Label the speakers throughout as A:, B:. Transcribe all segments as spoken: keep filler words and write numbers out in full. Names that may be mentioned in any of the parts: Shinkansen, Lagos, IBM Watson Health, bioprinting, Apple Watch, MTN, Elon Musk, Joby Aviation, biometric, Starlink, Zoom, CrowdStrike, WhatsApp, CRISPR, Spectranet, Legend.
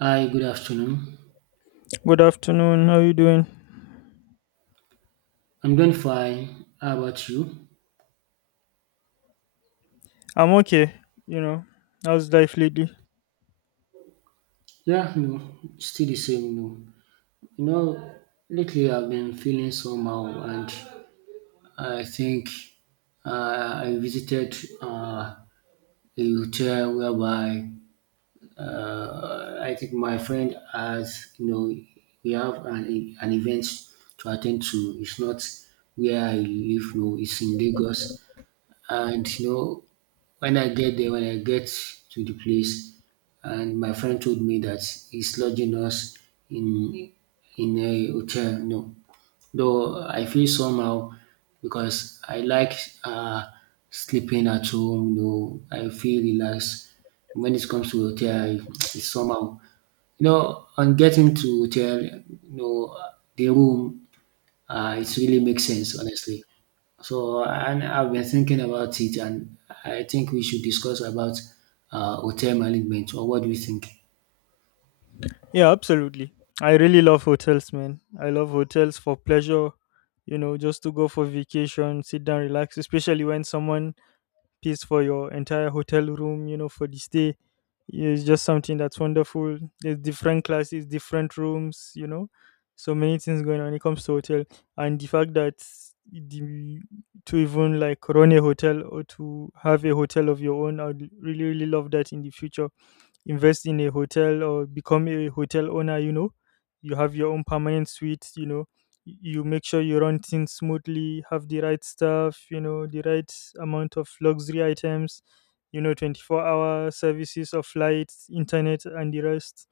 A: Hi, good afternoon.
B: Good afternoon. How you doing?
A: I'm doing fine. How about you?
B: I'm okay. You know, how's life lately?
A: Yeah, no, still the same. No, you know, lately I've been feeling somehow, and I think uh, I visited uh, a hotel whereby uh, I think my friend has, you know, we have an, e, an event to attend to. It's not where I live, no, it's in Lagos. And you know, when I get there, when I get to the place, and my friend told me that he's lodging us in in a hotel. No, though I feel somehow because I like uh, sleeping at home. You know, I feel relaxed. When it comes to hotel, I, it's somehow, you know, on getting to hotel, you know, the room, uh, it really makes sense, honestly. So, and I've been thinking about it, and I think we should discuss about uh, hotel management. Or what do you think?
B: Yeah, absolutely. I really love hotels, man. I love hotels for pleasure. You know, just to go for vacation, sit down, relax. Especially when someone pays for your entire hotel room, you know, for the stay. It's just something that's wonderful. There's different classes, different rooms, you know, so many things going on when it comes to hotel. And the fact that the, to even like run a hotel or to have a hotel of your own, I'd really, really love that in the future. Invest in a hotel or become a hotel owner, you know, you have your own permanent suite, you know. Y- you make sure you run things smoothly, have the right stuff, you know, the right amount of luxury items, you know, twenty-four hour services of light, internet, and the rest.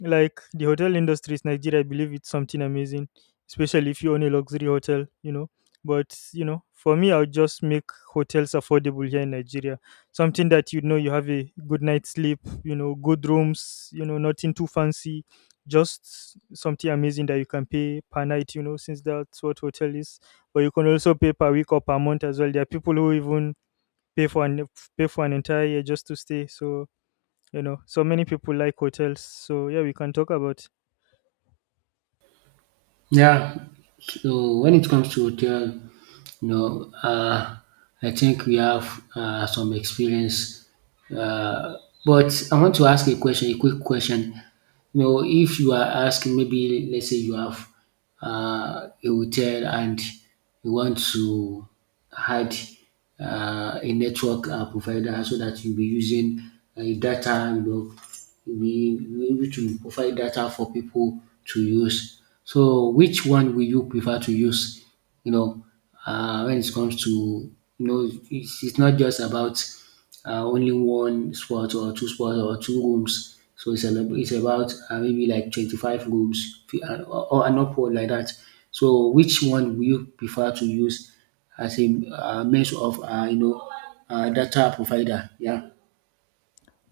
B: Like the hotel industry is Nigeria, I believe it's something amazing, especially if you own a luxury hotel, you know. But you know, for me, I'll just make hotels affordable here in Nigeria, something that, you know, you have a good night's sleep, you know, good rooms, you know, nothing too fancy, just something amazing that you can pay per night, you know, since that's what hotel is. But you can also pay per week or per month as well. There are people who even pay for an pay for an entire year just to stay. So, you know, so many people like hotels. So yeah, we can talk about.
A: Yeah. So when it comes to hotel, you know, uh, I think we have uh, some experience. Uh, but I want to ask a question, a quick question. You know, if you are asking, maybe let's say you have uh, a hotel and you want to add uh, a network uh, provider so that you'll be using uh, data, you know, you'll be you'll be able to provide data for people to use. So which one will you prefer to use, you know, uh, when it comes to, you know, it's, it's not just about uh, only one spot or two spots or two rooms. So it's, a, it's about uh, maybe like twenty-five rooms fi- uh, or, or an upward like that. So which one will you prefer to use as a uh, means of, uh, you know, uh, data provider. Yeah.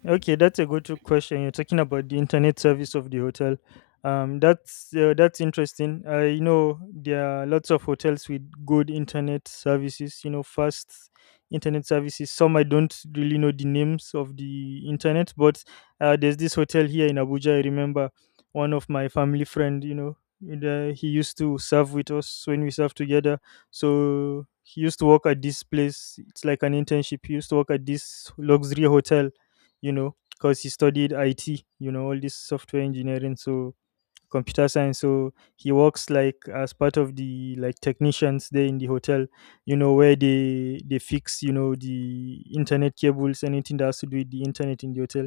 B: Okay, that's a good question. You're talking about the internet service of the hotel. Um, that's uh, that's interesting. Uh, you know, there are lots of hotels with good internet services. You know, fast internet services. Some I don't really know the names of the internet, but uh, there's this hotel here in Abuja. I remember one of my family friend. You know, and, uh, he used to serve with us when we served together. So he used to work at this place. It's like an internship. He used to work at this luxury hotel, you know, because he studied I T, you know, all this software engineering. So computer science, so he works like as part of the like technicians there in the hotel, you know, where they they fix, you know, the internet cables, anything that has to do with the internet in the hotel,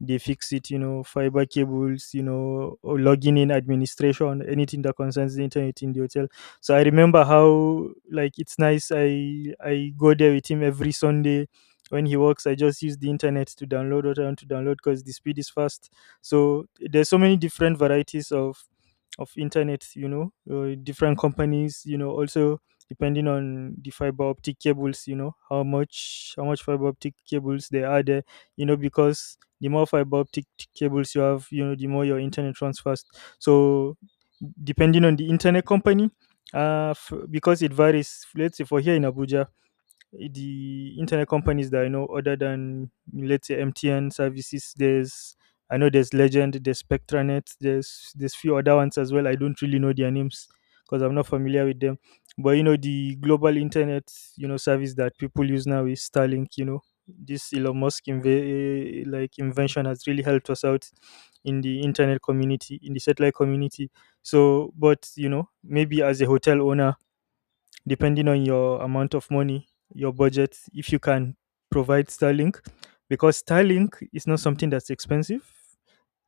B: they fix it, you know. Fiber cables, you know, or logging in administration, anything that concerns the internet in the hotel. So I remember how like it's nice. I i go there with him every Sunday. When he works, I just use the internet to download what I want to download because the speed is fast. So there's so many different varieties of of internet, you know, uh, different companies, you know. Also depending on the fiber optic cables, you know, how much how much fiber optic cables there are there, you know. Because the more fiber optic t- cables you have, you know, the more your internet runs fast. So, depending on the internet company, uh f- because it varies. Let's say for here in Abuja, the internet companies that I know, other than let's say M T N services, there's, I know there's Legend, there's Spectranet, there's there's few other ones as well. I don't really know their names because I'm not familiar with them. But you know, the global internet, you know, service that people use now is Starlink. You know, this Elon Musk inve- eh, like invention has really helped us out in the internet community, in the satellite community. So, but you know, maybe as a hotel owner, depending on your amount of money, your budget, if you can provide Starlink, because Starlink is not something that's expensive.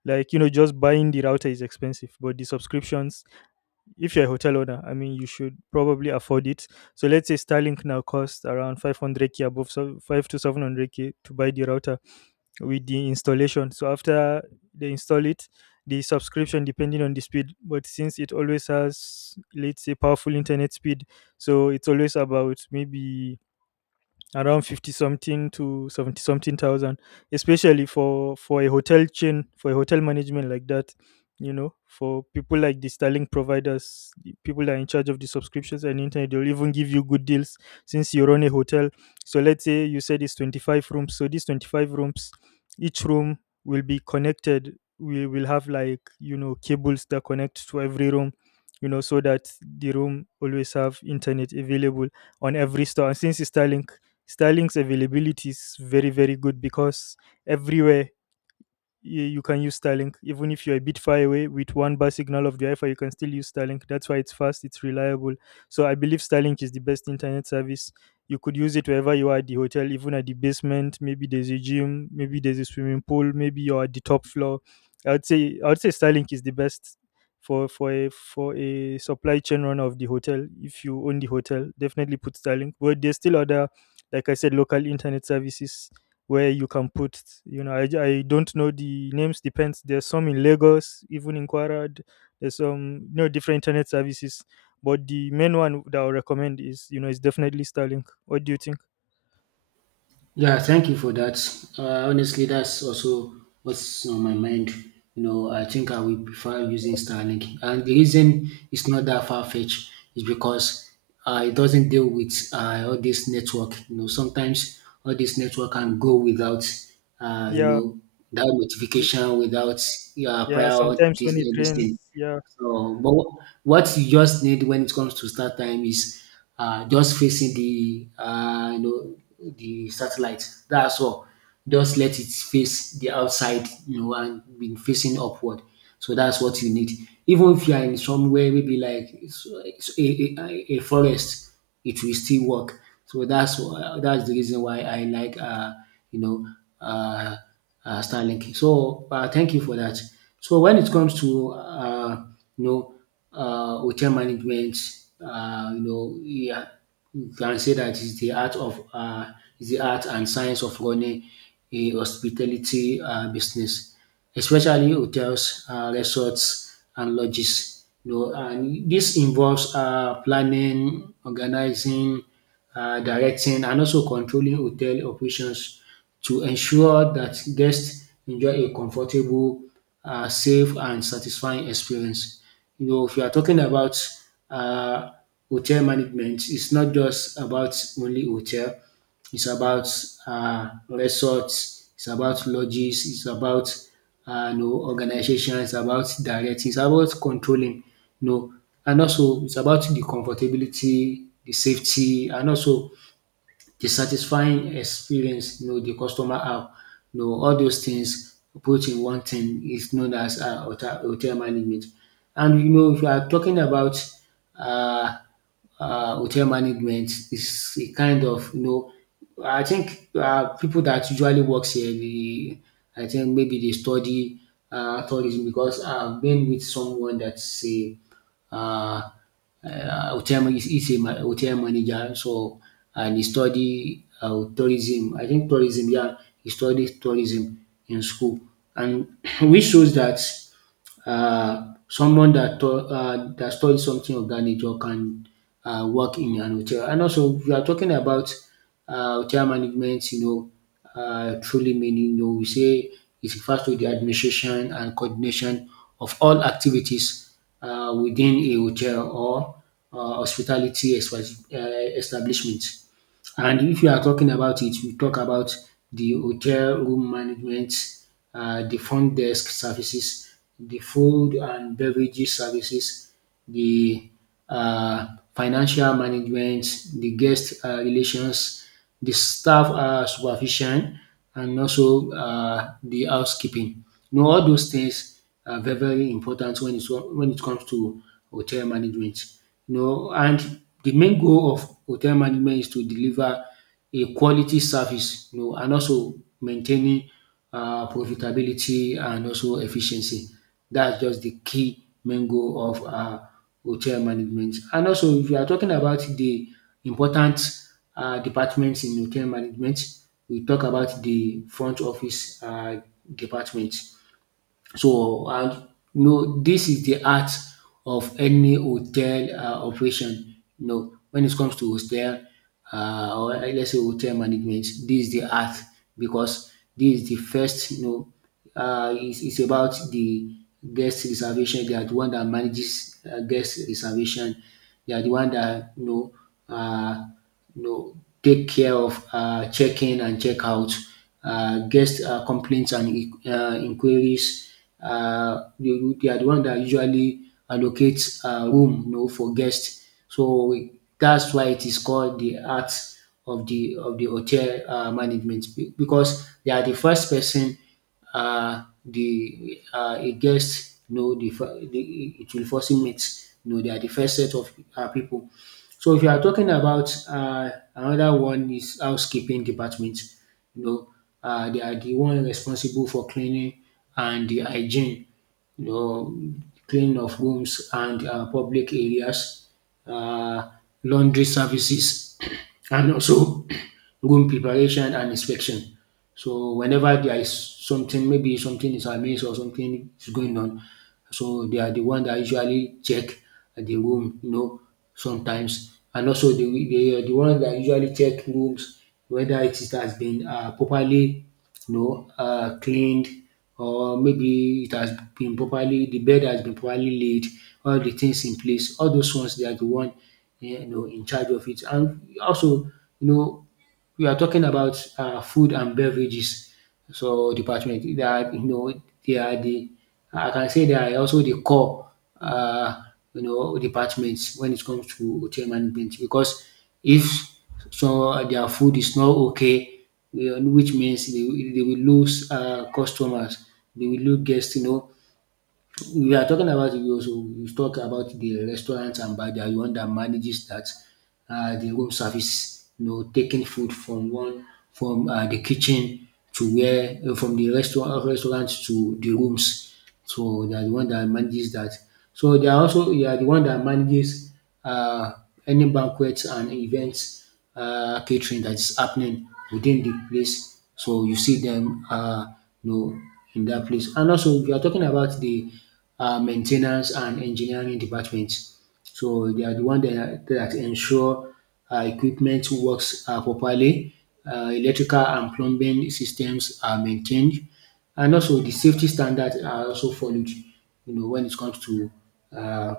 B: Like, you know, just buying the router is expensive, but the subscriptions, if you're a hotel owner, I mean, you should probably afford it. So let's say Starlink now costs around five hundred k above, so five to seven hundred k to buy the router with the installation. So after they install it, the subscription depending on the speed. But since it always has, let's say, powerful internet speed, so it's always about maybe around fifty something to seventy something thousand, especially for for a hotel chain, for a hotel management like that, you know. For people like the Starlink providers, the people that are in charge of the subscriptions and internet, they'll even give you good deals since you run a hotel. So let's say you said it's twenty-five rooms, so these twenty-five rooms, each room will be connected. We will have like, you know, cables that connect to every room, you know, so that the room always have internet available on every store. And since it's Starlink, Sterling's availability is very, very good because everywhere y- you can use Starlink. Even if you're a bit far away with one bar signal of the Wi-Fi, you can still use Starlink. That's why it's fast, it's reliable. So I believe Starlink is the best internet service. You could use it wherever you are at the hotel, even at the basement. Maybe there's a gym, maybe there's a swimming pool, maybe you're at the top floor. I would say I would say Starlink is the best for for a for a supply chain runner of the hotel. If you own the hotel, definitely put Starlink. But there's still other, like I said, local internet services where you can put, you know. I, I don't know the names, depends. There's some in Lagos, even in Kwara d- there's some, you know, different internet services. But the main one that I recommend is, you know, is definitely Starlink. What do you think?
A: Yeah, thank you for that. Uh, honestly, that's also what's on my mind. You know, I think I will prefer using Starlink, and the reason it's not that far fetched is because uh, it doesn't deal with uh, all this network. You know, sometimes all this network can go without, uh, you
B: Yeah.
A: know, that
B: y-
A: notification, without uh,
B: yeah,
A: prior
B: sometimes
A: this,
B: when it
A: uh, this
B: rains,
A: thing.
B: yeah.
A: So, but wh- what you just need when it comes to start time is uh, just facing the, uh, you know, the satellite. That's all. Just let it face the outside, you know, and be facing upward. So that's what you need. Even if you are in somewhere maybe like s- s- a, a, a forest, it will still work. So that's wh- that's the reason why I like, uh, you know uh, uh, Starlink. So, uh, thank you for that. So when it comes to, uh, you know uh, hotel management, uh, you know, yeah, you can say that is the art of, uh, is the art and science of running a hospitality uh, business, especially hotels, uh, resorts, and lodges. You know, and this involves uh, planning, organizing, uh, directing, and also controlling hotel operations to ensure that guests enjoy a comfortable, um safe and satisfying experience. You know, if you are talking about um hotel management, it's not just about only hotel, it's about um resorts, it's about lodges, it's about um you know, organization, it's about directing, it's about controlling, you know, and also it's about the comfortability, the safety, and also the satisfying experience, you know, the customer have, you know, all those things put in one thing is known as, uh, hotel, hotel management. And you know, if you are talking about uh, uh, hotel management, is a kind of, you know, I think uh, people that usually works here, the, I think maybe they study uh, tourism, because I've been with someone that's a uh, uh, hotel man- he's a hotel manager. So uh, and he study uh, tourism. I think tourism. Yeah, he studied tourism in school, and which shows that uh, someone that to- uh, that studies something of that nature can uh, work in an hotel. And also, we are talking about uh, hotel management. You know, uh, truly meaning. You know, we say it refers to the administration and coordination of all activities uh, within a hotel or uh, hospitality espa- uh, establishment. And if you are talking about it, we talk about the hotel room management, uh, the front desk services, the food and beverages services, the uh, financial management, the guest uh, relations, the staff um supervision, and also uh the housekeeping. You know, all those things are very very important when it's when it comes to hotel management. You know, and the main goal of hotel management is to deliver a quality service, you know, and also maintaining uh, profitability and also efficiency. That's just the key main goal of uh, hotel management. And also, if you are talking about the important uh, departments in hotel management, we talk about the front office uh, department. So, and you know, this is the art of any hotel uh, operation. You know, when it comes to hotel uh, or uh, let's say hotel management, this is the art, because this is the first. You know, uh, it's, it's about the guest reservation. They are the one that manages uh, guest reservation. They are the one that, you know, Uh, you know, take care of uh, check-in and check-out, uh, guest uh, complaints and uh, inquiries, uh, they, they are the one that usually allocate uh, room, you know, for guests. So that's why it is called the art of the of the hotel uh, management, be- because they are the first person, uh, the uh, a guest, you know, the, fir- the, it will first meet, you know, they are the first set of uh, people. So if you are talking about, uh, another one is housekeeping department. You know, uh, they are the one responsible for cleaning and the hygiene. You know, cleaning of rooms and uh, public areas, uh, laundry services, and also room preparation and inspection. So whenever there is something, maybe something is amiss or something is going on, so they are the one that usually check the room, you know, sometimes. And also they, they are the one that usually check rooms whether it is- has been uh, properly, you know, uh, cleaned, or maybe it has been properly, the bed has been properly laid, all the things in place. All those ones, they are the one, eh, you know, in charge of it. And also, you know, we are talking about uh, food and beverages. So department, they are, you know, they are the, I can say they are also the core uh, you know, departments when it comes to hotel management, because if so their food is not okay, you know, which means they, will- they will lose uh, customers, they will lose guests, you know. We are talking about, you also you talk about the restaurants and bar. They are the one that manages that, uh, the room service. You know, taking food from one, from uh, the kitchen to where, uh, from the restaurant uh, restaurant to the rooms. So they are the one that manages that. So they are also they are the one that manages uh, any banquets and events uh, catering that is happening within the place. So you see them, uh, you know, in that place. And also, we are talking about the uh, maintenance and engineering departments. So they are the one that, that ensure uh, equipment works uh, properly, uh, electrical and plumbing systems are maintained, and also the safety standards are also followed. You know, when it comes to uh,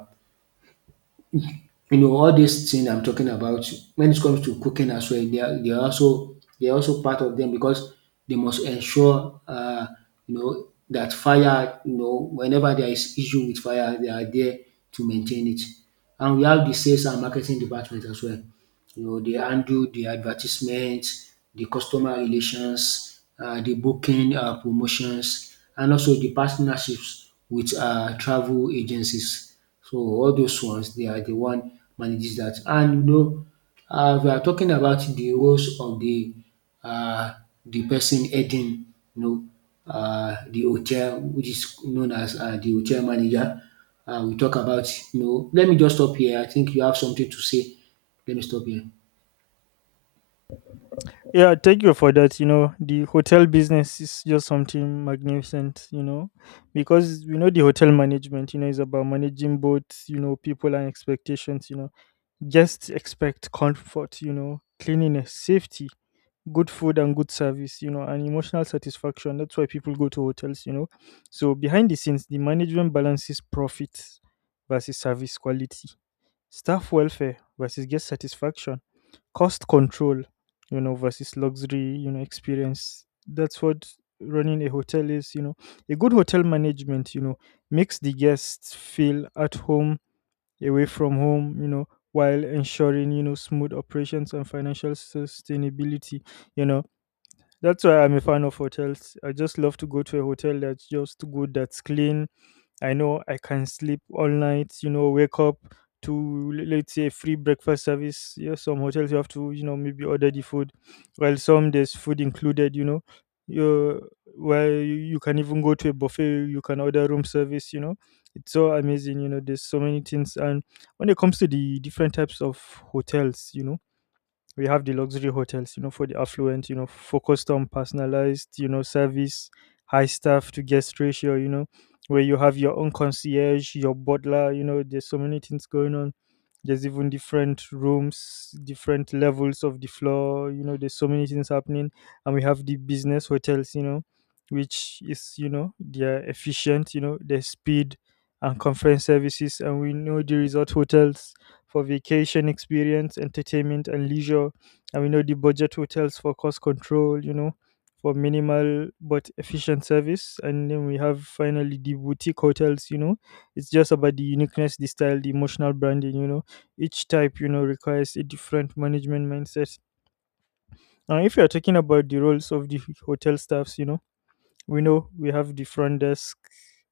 A: you know, all these things I'm talking about when it comes to cooking as well, they are they are also they are also part of them, because they must ensure, uh, you know, that fire, you know, whenever there is issue with fire, they are there to maintain it. And we have the sales and marketing department as well. You know, they handle the advertisements, the customer relations, uh, the booking uh, promotions, and also the partnerships with uh, travel agencies. So all those ones they are the one manages that. And you know, um we are talking about the roles of the um the person heading, you know, um the hotel, which is known as um the hotel manager. Um we talk about, you know, let me just stop here. I think you have something to say. Let me stop here.
B: Yeah, thank you for that. You know, the hotel business is just something magnificent, you know, because we know the hotel management, you know, is about managing both, you know, people and expectations, you know. Guests expect comfort, you know, cleanliness, safety, good food and good service, you know, and emotional satisfaction. That's why people go to hotels, you know. So behind the scenes, the management balances profits versus service quality, staff welfare versus guest satisfaction, cost control, you know, versus luxury, you know, experience. That's what running a hotel is, you know. A good hotel management, you know, makes the guests feel at home, away from home, you know, while ensuring, you know, smooth operations and financial sustainability, you know. That's why I'm a fan of hotels. I just love to go to a hotel that's just good, that's clean. I know I can sleep all night, you know, wake up to l- let's say free breakfast service. Yeah, some hotels you have to, you know, maybe order the food. Well, some there's food included, you know. You well, you, you can even go to a buffet. You can order room service. You know, it's so amazing. You know, there's so many things. And when it comes to the different types of hotels, you know, we have the luxury hotels, you know, for the affluent, you know, focused on personalized, you know, service, high staff to guest ratio, you know, where you have your own concierge, your butler, you know. There's so many things going on. There's even different rooms, different levels of the floor, you know. There's so many things happening. And we have the business hotels, you know, which is, you know, they're efficient, you know, their speed and conference services. And we know the resort hotels for vacation experience, entertainment, and leisure. And we know the budget hotels for cost control, you know, for minimal but efficient service. And then we have finally the boutique hotels, you know, it's just about the uniqueness, the style, the emotional branding, you know. Each type, you know, requires a different management mindset. Now, if you're talking about the roles of the hotel staffs, you know, we know we have the front desk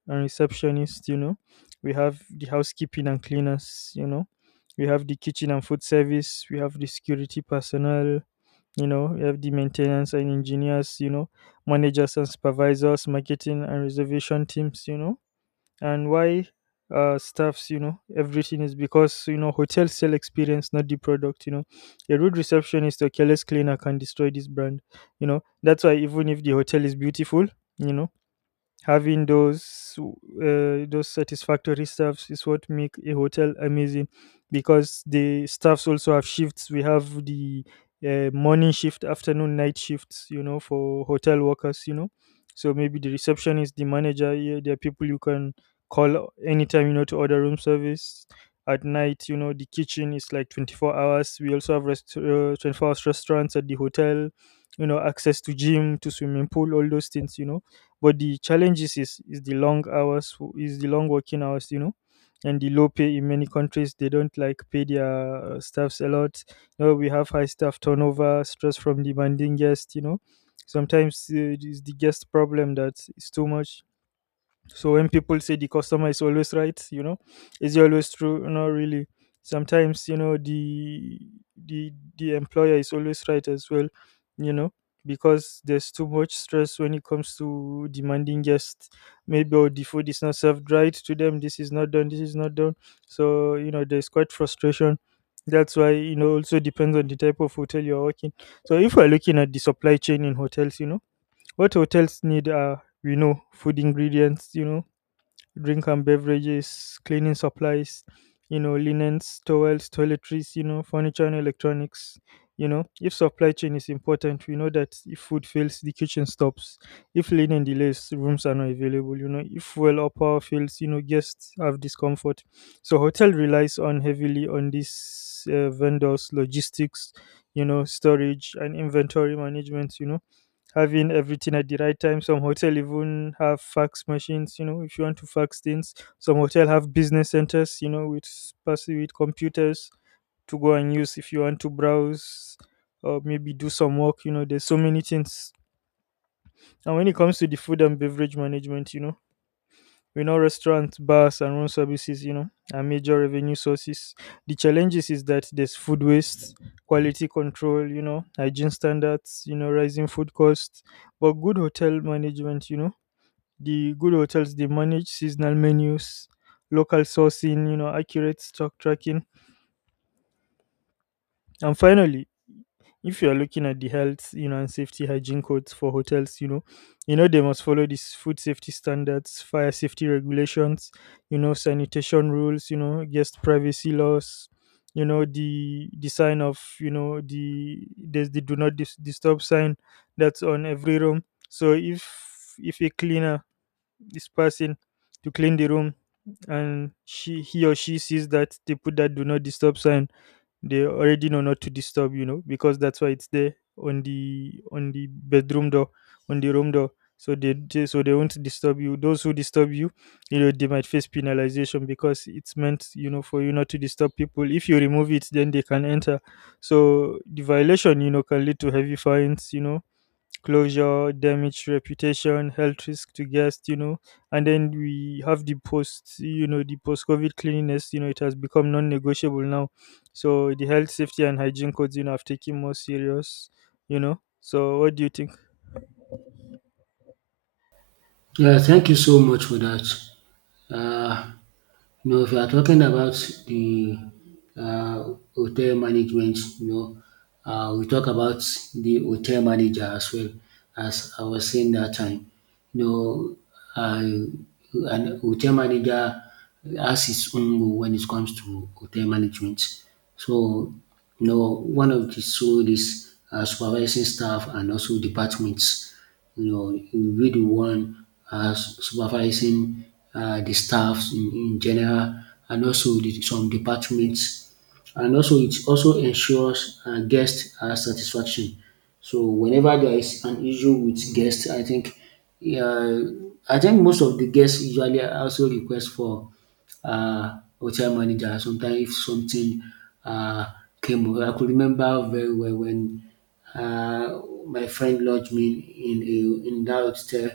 B: and receptionist, you know, we have the housekeeping and cleaners, you know, we have the kitchen and food service, we have the security personnel, you know, we have the maintenance and engineers, you know, managers and supervisors, marketing and reservation teams, you know. And why uh, staffs, you know, everything is because, you know, hotels sell experience, not the product, you know. A rude receptionist or careless cleaner can destroy this brand, you know. That's why even if the hotel is beautiful, you know having those uh, those satisfactory staffs is what make a hotel amazing because the staffs also have shifts. We have the uh, morning shift, afternoon, night shifts, you know, for hotel workers, you know. So maybe the receptionist, the manager, yeah, there are people you can call anytime, you know, to order room service at night. You know, the kitchen is like twenty-four hours. We also have rest- uh, twenty-four hours restaurants at the hotel, you know, access to gym, to swimming pool, all those things, you know. But the challenges is, is the long hours, is the long working hours, you know, and the low pay in many countries. They don't like pay their uh, staffs a lot. You know, we have high staff turnover, stress from demanding guests, you know. Sometimes uh, it is the guest problem that is too much. So when people say the customer is always right, you know, is it always true? Not really. Sometimes, you know, the the the employer is always right as well, you know, because there's too much stress when it comes to demanding guests. Maybe, oh, the food is not served right to them. This is not done. This is not done. So, you know, there's quite frustration. That's why, you know, also depends on the type of hotel you're working. So if we're looking at the supply chain in hotels, you know, what hotels need are, we know, food ingredients, you know, drink and beverages, cleaning supplies, you know, linens, towels, toiletries, you know, furniture and electronics. You know, if supply chain is important, we know that if food fails, the kitchen stops. If linen delays, rooms are not available. You know, if well or power fails, you know, guests have discomfort. So hotel relies on heavily on these uh, vendors, logistics, you know, storage and inventory management. You know, having everything at the right time. Some hotel even have fax machines, you know, if you want to fax things. Some hotel have business centers, you know, with passive with computers to go and use if you want to browse or maybe do some work, you know, there's so many things. And when it comes to the food and beverage management, you know, we know restaurants, bars, and room services, you know, are major revenue sources. The challenges is that there's food waste, quality control, you know, hygiene standards, you know, rising food costs. But good hotel management, you know, the good hotels, they manage seasonal menus, local sourcing, you know, accurate stock tracking, and finally, if you're looking at the health, you know, and safety hygiene codes for hotels, you know, you know, they must follow these food safety standards, fire safety regulations, you know, sanitation rules, you know, guest privacy laws, you know, the the sign of, you know, the there's the do not dis- disturb sign that's on every room. So if if a cleaner is passing to clean the room and she he or she sees that they put that do not disturb sign, they already know not to disturb, you know, because that's why it's there on the on the bedroom door, on the room door. So they, they so they won't disturb you. Those who disturb you, you know, they might face penalization because it's meant, you know, for you not to disturb people. If you remove it, then they can enter. So the violation, you know, can lead to heavy fines, you know, closure, damage, reputation, health risk to guests, you know. And then we have the post, you know, the post COVID cleanliness, you know, it has become non negotiable now. So the health, safety, and hygiene codes, you know, have taken more serious, you know. So what do you think?
A: Yeah, thank you so much for that. Uh, you know, if you are talking about the uh, hotel management, you know, uh, we talk about the hotel manager as well as I was saying that time. You know, uh, an hotel manager has its own role when it comes to hotel management. So, you know, one of the so is uh, supervising staff and also departments you know, you be the one uh, supervising uh, the staffs in, in general and also the, some departments and also it also ensures uh, guest uh, satisfaction. So whenever there is an issue with guests, I think uh, I think most of the guests usually also request for uh, hotel manager. Sometimes if something uh, came, up- I could remember very well when uh, my friend lodged me in a, in that hotel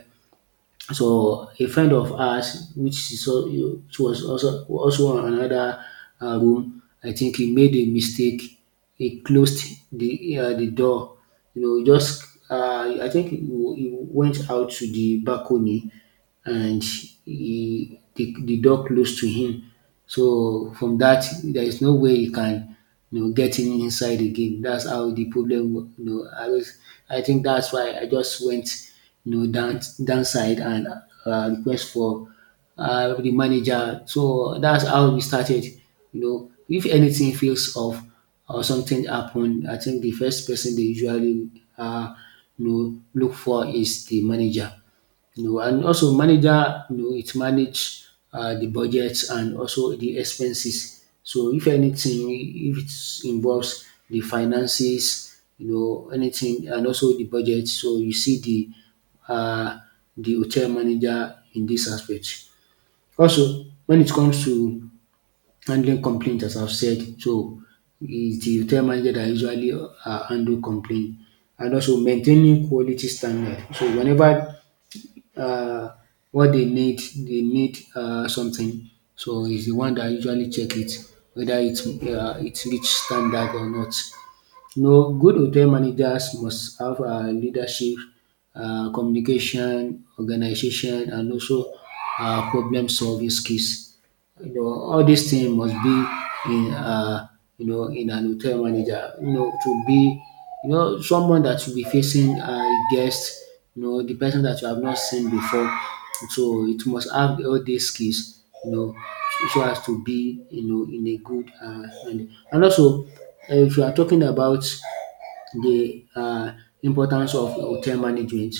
A: so a friend of ours which she saw she was also also on another uh room I think he made a mistake. He closed the uh the door. You know, he just uh I think he w- he went out to the balcony and he the, the door closed to him. So from that there is no way he can, you know, getting inside again. That's how the problem, wa- you know, I was, I think that's why I just went, you know, down, downside and uh, request for uh, the manager. So that's how we started, you know, if anything feels off or something happened, I think the first person they usually, uh, you know, look for is the manager, you know, and also manager, you know, it manage uh, the budgets and also the expenses. So if anything, if it involves the finances, you know, anything, and also the budget, so you see the uh, the hotel manager in this aspect. Also, when it comes to handling complaints, as I've said, so it's the hotel manager that usually uh, handle complaint and also maintaining quality standard. So whenever uh, what they need, they need uh, something. So it's the one that usually check it whether it's uh, it's reach standard or not. You know, good hotel managers must have uh, leadership, uh, communication, organization, and also uh, problem solving skills, you know, all these things must be in uh, you know in an hotel manager. You know, to be, you know, someone that will be facing uh, a guest, you know, the person that you have not seen before. So it must have all these skills, you know, so as to be, you know, in a good uh, and and also uh, if you are talking about the um importance of hotel management.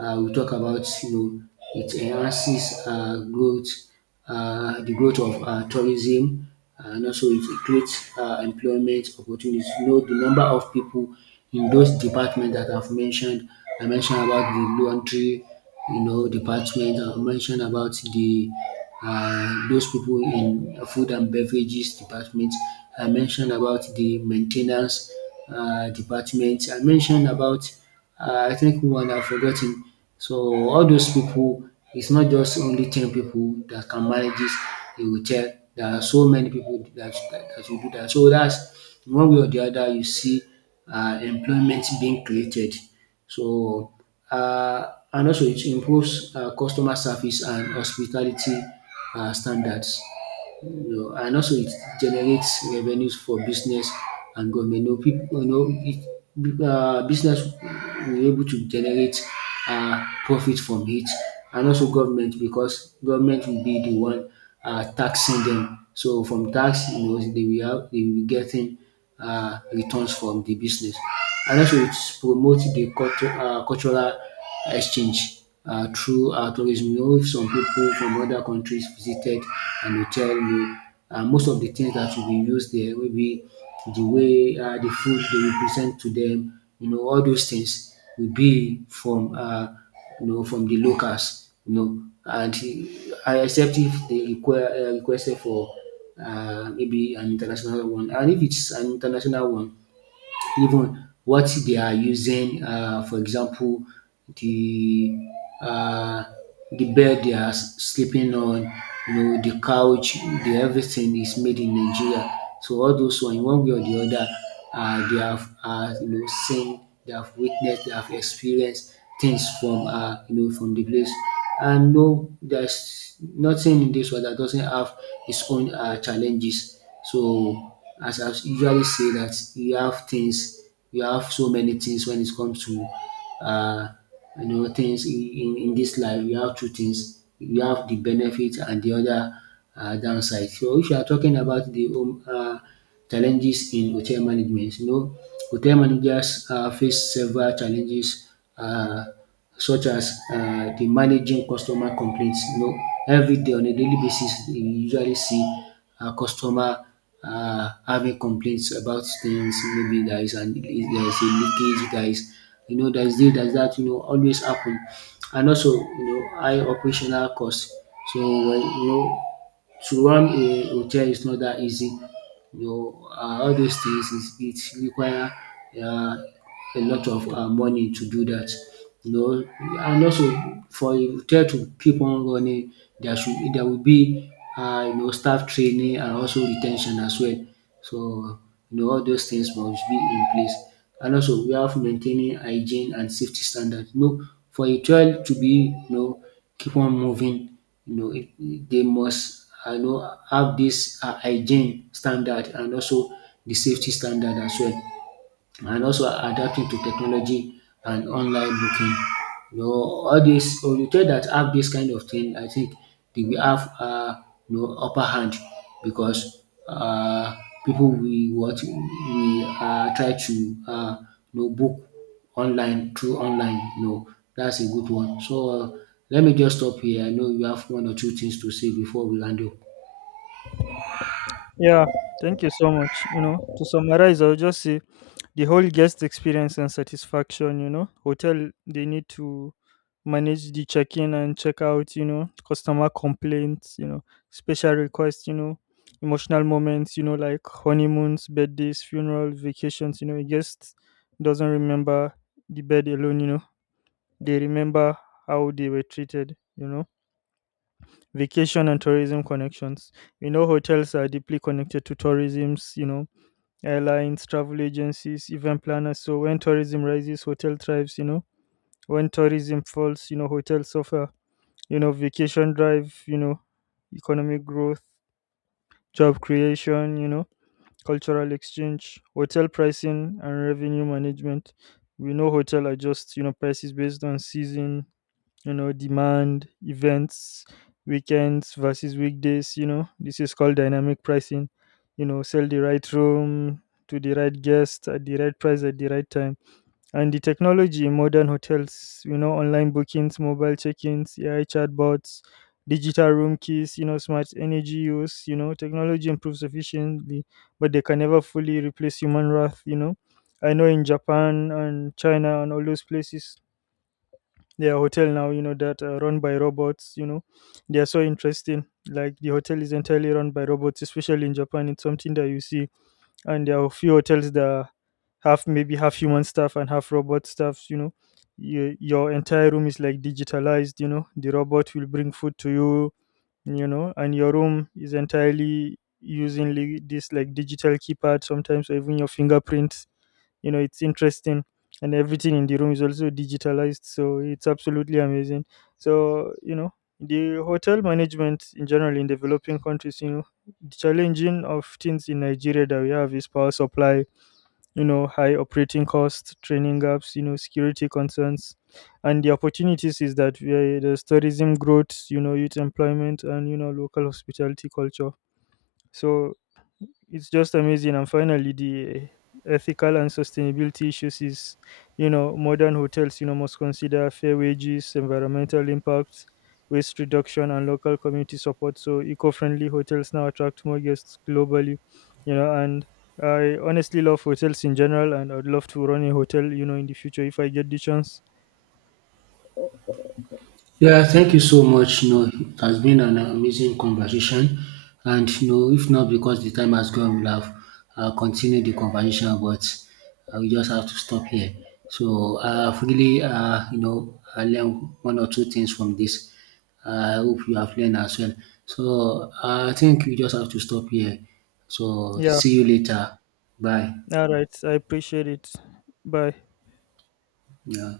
A: um We talk about, you know, it enhances um growth, um the growth of um tourism and also it creates um employment opportunities. You know the number of people in those departments that I've mentioned, I mentioned about the laundry, you know, department. I mentioned about the uh, those people in food and beverages department. I mentioned about the maintenance uh, department. I mentioned about uh, I think one I've forgotten. So all those people, it's not just only ten people that can manage this a hotel. There are so many people that that, that will do that. So that's one way or the other you see uh, employment being created. So, uh, and also it improves uh, customer service and hospitality uh, standards. You know, and also it generates revenues for business and government. You know, people, you know, it, uh, business will able to generate uh, profit from it, and also government because government will be the one uh, taxing them. So from tax, you know, they will have, they will be getting um returns from the business. And also it promote the um cultural exchange um through um tourism. You know if some people from other countries visited and dey tell you um most of the things that will be used there maybe the way um the food they will present to dem, you know all those things will be from um you know from the locals, you know, and except if they require uh, requested for uh, maybe an international one. And if it's an international one, even what they are using. Uh, for example, the uh, the bed they are s- sleeping on, you know, the couch, the everything is made in Nigeria. So all those one, in one way or the other, uh, they have uh, you know seen, they have witnessed, they have experienced things from uh, you know from the place. And no, there's nothing in this world that doesn't have its own uh, challenges. So as I usually say that you have things, you have so many things when it comes to uh, you know things in, in, in this life. You have two things. You have the benefit and the other uh, downside. So if you are talking about the home uh, challenges in hotel management, you know hotel managers uh, face several challenges. Uh, Such as um the managing customer complaints. You know everyday on a daily basis you usually see a customer um having complaints about things maybe there is an there is a leakage, there is, you know, there is this, there is that, you know, always happen. And also, you know, high operational cost. So when you know to run a hotel is not that easy, you know, uh, all those things is it require uh, a lot of uh, money to do that. You know, and also for a hotel to keep on running, there should there will be uh, you know staff training and also retention as well. So, you know, all those things must be in place. And also, we have maintaining hygiene and safety standard. You know, for a child to be, you know, keep on moving, you know, it, it- they must, I know, have this uh, hygiene standard and also the safety standard as well. And also adapting to technology and online booking. You know, all these hotel that have this kind of thing, I think they will have uh, you know, upper hand because uh, people will what we uh, try to uh, you know, book online through online. You know, that's a good one. So uh, let me just stop here. I know you have one or two things to say before we land up.
B: Yeah, thank you so much. You know, to summarize, I'll just say the whole guest experience and satisfaction, you know. Hotel they need to manage the check in and check out, you know, customer complaints, you know, special requests, you know, emotional moments, you know, like honeymoons, birthdays, funerals, vacations, you know, a guest doesn't remember the bed alone, you know. They remember how they were treated, you know. Vacation and tourism connections. You know, hotels are deeply connected to tourisms, you know, airlines, travel agencies, event planners. So when tourism rises, hotel thrives, you know. When tourism falls, you know, hotels suffer. You know, vacation drive, you know, economic growth, job creation, you know, cultural exchange, hotel pricing and revenue management. We know hotel adjusts, you know, prices based on season, you know, demand, events, weekends versus weekdays, you know. This is called dynamic pricing. You know, sell the right room to the right guest at the right price at the right time. And the technology in modern hotels, you know, online bookings, mobile check-ins, A I chatbots, digital room keys, you know, smart energy use, you know, technology improves efficiently, but they can never fully replace human wrath, you know. I know in Japan and China and all those places, their hotel now, you know, that uh, run by robots, you know, they are so interesting. Like, the hotel is entirely run by robots, especially in Japan. It's something that you see. And there are a few hotels that have maybe half human staff and half robot staff, you know. Your, your entire room is like digitalized, you know, the robot will bring food to you, you know, and your room is entirely using li- this like digital keypad sometimes, or even your fingerprints, you know, it's interesting. And everything in the room is also digitalized, so it's absolutely amazing. So, you know, the hotel management in general in developing countries, you know, the challenging of things in Nigeria that we have is power supply, you know, high operating costs, training gaps, you know, security concerns. And the opportunities is that we, there's tourism growth, you know, youth employment, and, you know, local hospitality culture. So it's just amazing. And finally, the ethical and sustainability issues is, you know, modern hotels, you know, must consider fair wages, environmental impacts, waste reduction, and local community support. So eco-friendly hotels now attract more guests globally, you know, and I honestly love hotels in general, and I'd love to run a hotel, you know, in the future if I get the chance.
A: Yeah, thank you so much. You know, it has been an amazing conversation, and you know, if not because the time has gone, we'll have uh, continued the conversation, but uh, we just have to stop here. So I've really, uh, you know, I learned one or two things from this. I hope you have learned as well. So I think we just have to stop here. So
B: Yeah.
A: see you later. Bye.
B: All right. I appreciate it. Bye.
A: Yeah.